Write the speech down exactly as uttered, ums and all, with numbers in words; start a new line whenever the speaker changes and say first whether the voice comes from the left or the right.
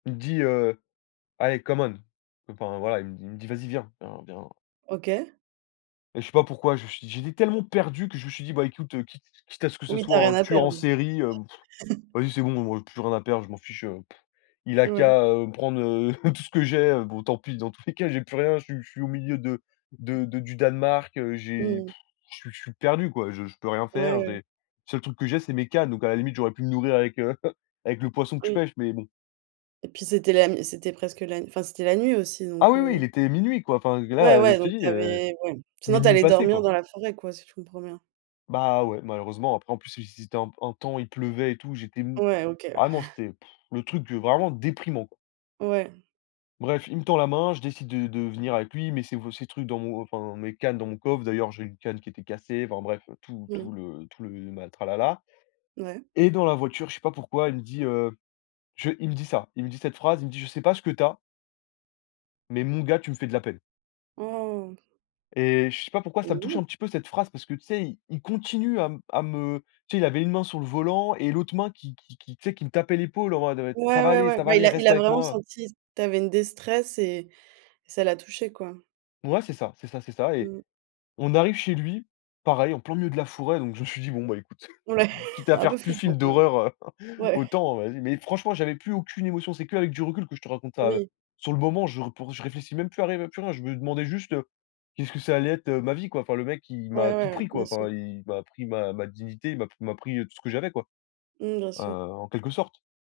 left: Il me dit, heu: «Allez, come on», enfin, voilà, il me dit il me dit: «Vas-y, viens, viens, viens»
right: OK.
left: et je sais pas pourquoi, je suis j'étais tellement perdu que je me suis dit: «Bah, écoute, quitte quitte à ce que ce
right: Oui, tu as
left: soit
right: rien
left: un
right: à
left: tueur en
right: perdre là.
left: série, heu, vas-y, c'est bon, moi, j'ai plus rien à perdre, je m'en fiche, heu,» il a
right: Ouais.
left: qu'à, heu, prendre, heu, tout ce que j'ai. Bon, tant pis, dans tous les cas, j'ai plus rien, je suis je suis au milieu de de de du Danemark, heu, j'ai,
right: Mmh mh.
left: je suis je suis perdu; quoi. Je je peux rien
right: Ouais,
left: faire. J'ai
right: ouais.
left: le seul truc que j'ai, c'est mes cannes, donc à la limite, j'aurais pu me nourrir avec, heu, avec le poisson que je
right: Oui.
left: pêche, mais bon.
right: Et puis, c'était la n c'était presque la n enfin, c'était la nuit aussi,
left: Ah,
right: donc
left: oui, oui,
right: heu.
left: il était minuit, quoi, enfin,
right: Ouais,
left: là,
right: ouais,
left: je te
right: donc
left: dis,
right: tu
left: heu,
right: avais ouais. Sinon, tu
left: minuit
right: allais
left: passé,
right: dormir
left: quoi.
right: dans la forêt, quoi, si je comprends bien.
left: Bah, ouais, malheureusement, après, en plus, si si c'était un p un temps, il pleuvait, et tout, j'étais m
right: Ouais, OK.
left: vraiment, c'était pff le truc, heu, vraiment déprimant, quoi.
right: Ouais.
left: Bref, il me tend la main. Je décide de de venir avec lui. Il met ces v ces trucs dans mon enfin, mes cannes dans mon coffre. D'ailleurs j'ai une canne qui était cassée, enfin, bref, tout
right: Mmh.
left: tout le tout le ma tralala
right: Ouais.
left: et dans la voiture, je sais pas pourquoi, il me dit: «Heu, je», il me dit ça. Il me dit cette phrase, il me dit: «Je sais pas ce que tu as» «mais mon gars, tu me fais de la peine».
right: Oh.
left: Et je sais pas pourquoi, ça me touche,
right: [unintelligible]
left: un petit peu, cette phrase, parce que, tu sais, il il continue à m à me tu sais, il avait une main sur le volant, et l'autre main, qui qui qui tu sais, qui me tapait l'épaule en mode: «Ça
right: Ouais,
left: va
right: ouais,
left: aller,
right: ouais,
left: ça va
right: bah, il
left: aller,
right: a il
left: reste
right: a
left: avec
right: vraiment
left: moi, heu,».
right: senti, tu avais une déstresse et et ça l'a touché, quoi.
left: Ouais, c'est ça c'est ça, c'est ça et
right: Mmh.
left: on arrive chez lui. Pareil, en plein milieu de la forêt, donc je me suis dit: «Bon, bah, écoute,
right: Ouais,
left: quitte à
right: un peu
left: faire plus
right: flippant,
left: film
right: quand même.
left: d'horreur,
right: Ouais.
left: autant, heu, vas-y» mais franchement j'avais plus aucune émotion. C'est qu'avec du recul que je te raconte ça, heu,
right: Oui.
left: sur le moment, je r pour je réfléchis même plus à rêver à plus rien. Je me demandais juste: «Heu, qu'est-ce que ça allait être, heu, ma vie, quoi». Enfin le mec, il
right: Ouais,
left: m'a tout
right: ouais,
left: pris,
right: bien
left: quoi.
right: sûr.
left: Enfin, il m'a pris ma ma dignité, il m'a p m'a pris, heu, tout ce que j'avais, quoi,
right: Mmh, bien
left: heu,
right: sûr.
left: en quelque sorte.